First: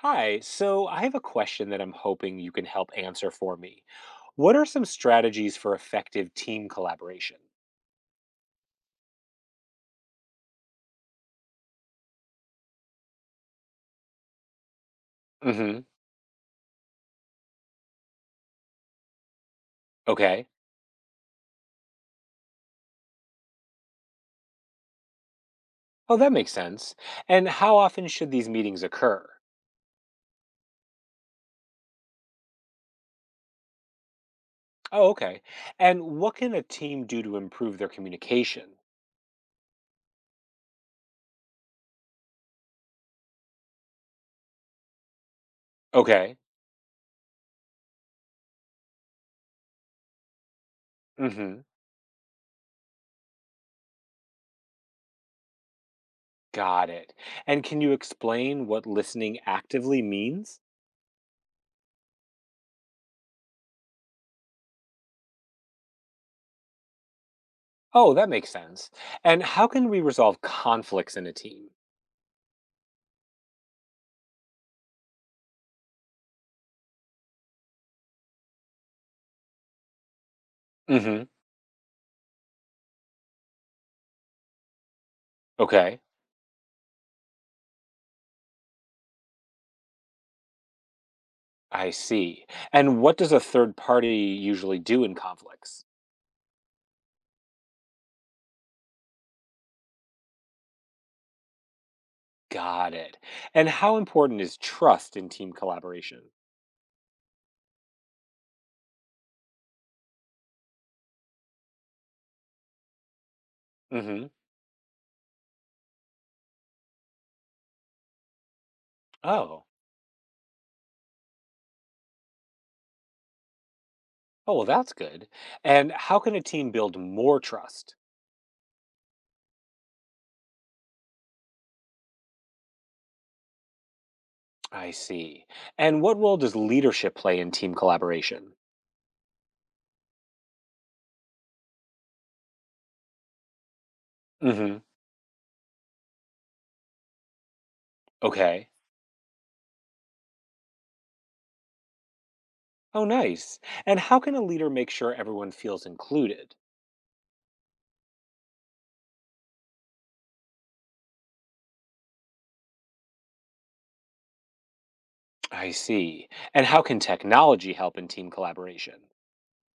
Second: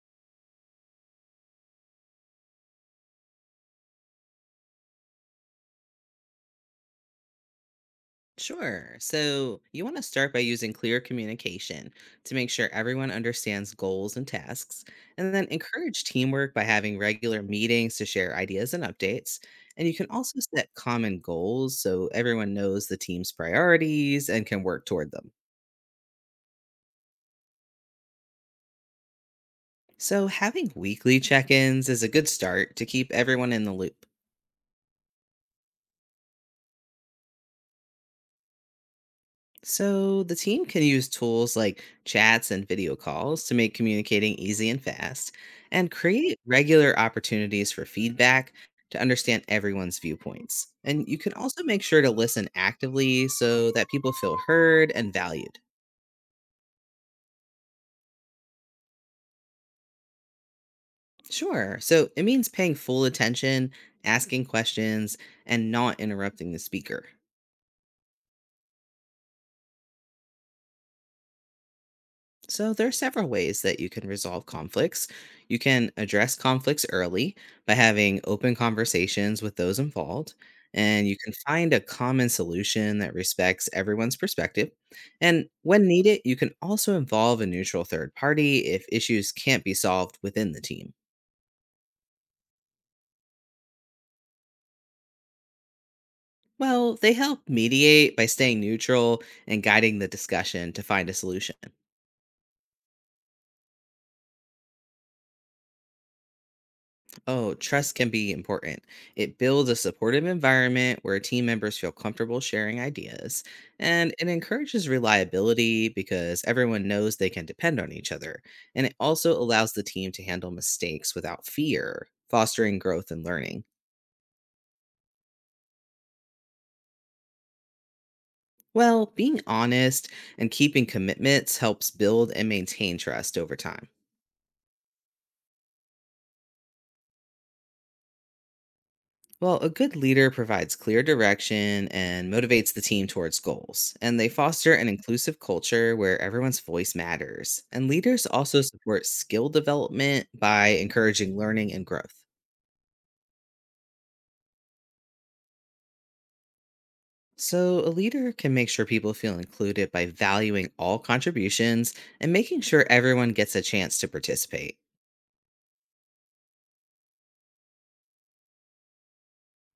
Hi, so I have a question that I'm hoping you can help answer for me. What are some strategies for effective team collaboration? Sure. So you want to start by using clear communication to make sure everyone understands goals and tasks, and then Hmm. encourage teamwork by having regular meetings to share ideas and updates. And you can also Okay. set common goals so everyone knows the team's priorities and can work toward them. Oh, that makes sense. And how often should these meetings occur? So having weekly check ins is a good start to keep everyone in the loop. Oh, okay. And what can a team do to improve their communication? So the team can use tools like chats and video calls to make communicating easy and fast and Okay. create regular opportunities for feedback to understand everyone's viewpoints. And you can also Hmm. make sure to listen actively so that people feel heard and valued. Got it. And can you explain what listening actively means? Sure. So it means paying full attention, asking questions, and not interrupting the speaker. Oh, that makes sense. And how can we resolve conflicts in a team? So, there are several ways that you can resolve conflicts. You can address conflicts early by having open conversations with those involved, and you Hmm. can find a common solution that respects everyone's perspective. And when Okay. needed, you can also involve a neutral third party if issues can't be solved within the team. I see. And what does a third party usually do in conflicts? Well, they help mediate by staying neutral and guiding the discussion to find a solution. Got it. And how important is trust in team collaboration? Oh, trust can be important. It builds a supportive environment where team members feel comfortable sharing ideas, and it Hmm. encourages reliability because everyone knows they can depend on each other. And it also Oh, allows the team to handle mistakes without fear, fostering growth and learning. oh, well, that's good. And how can a team build more trust? Well, being honest and keeping commitments helps build and maintain trust over time. I see. And what role does leadership play in team collaboration? Well, a good leader provides clear direction and motivates the team towards goals, and they foster Hmm. an inclusive culture where everyone's voice matters. And leaders also Okay. support skill development by encouraging learning and growth. Oh, nice. And how can a leader make sure everyone feels included? So, a leader can make sure people feel included by valuing all contributions and making sure everyone gets a chance to participate. I see. And how can technology help in team collaboration?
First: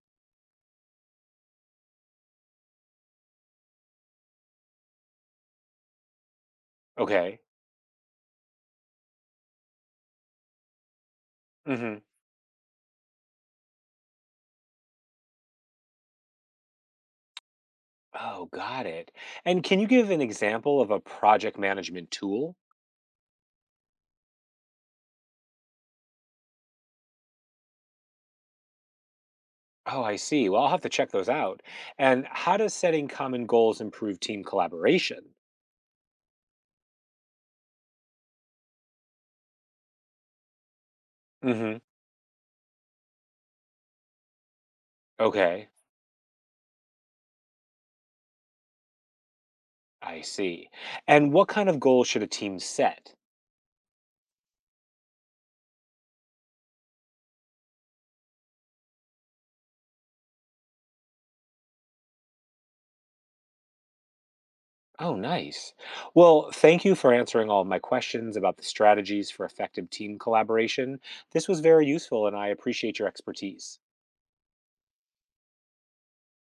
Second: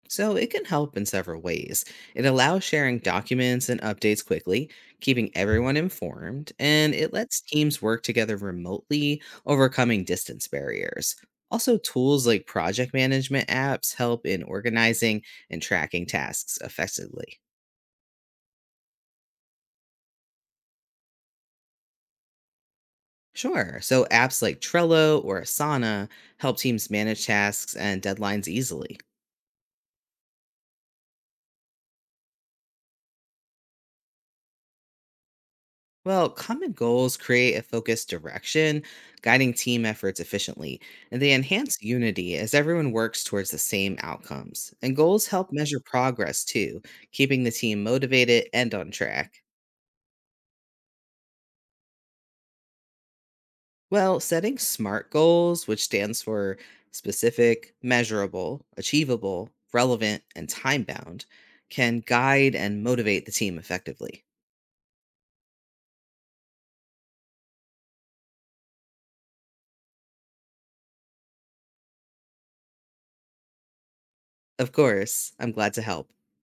So it can help in several ways. It allows sharing documents and updates quickly, keeping everyone informed, and it lets Okay. teams work together remotely, overcoming distance barriers. Also, Hmm. tools like project management apps help in organizing and tracking tasks effectively. Oh, got it. And can you give an example of a project management tool? Sure. So apps like Trello or Asana help teams manage tasks and deadlines easily. Oh, I see. Well, I'll have to check those out. And how does setting common goals improve team collaboration? Well, common goals create a focused direction, guiding team efforts efficiently, and they enhance Hmm. unity as everyone works towards the same outcomes. And goals help Okay, measure progress too, keeping the team motivated and on track. I see. And what kind of goals should a team set? Well, setting SMART goals, which stands for specific, measurable, achievable, relevant, and time bound, can guide and motivate the team effectively. Oh, nice. Well, thank you for answering all of my questions about the strategies for effective team collaboration. This was very useful, and I appreciate your expertise. Of course, I'm glad to help.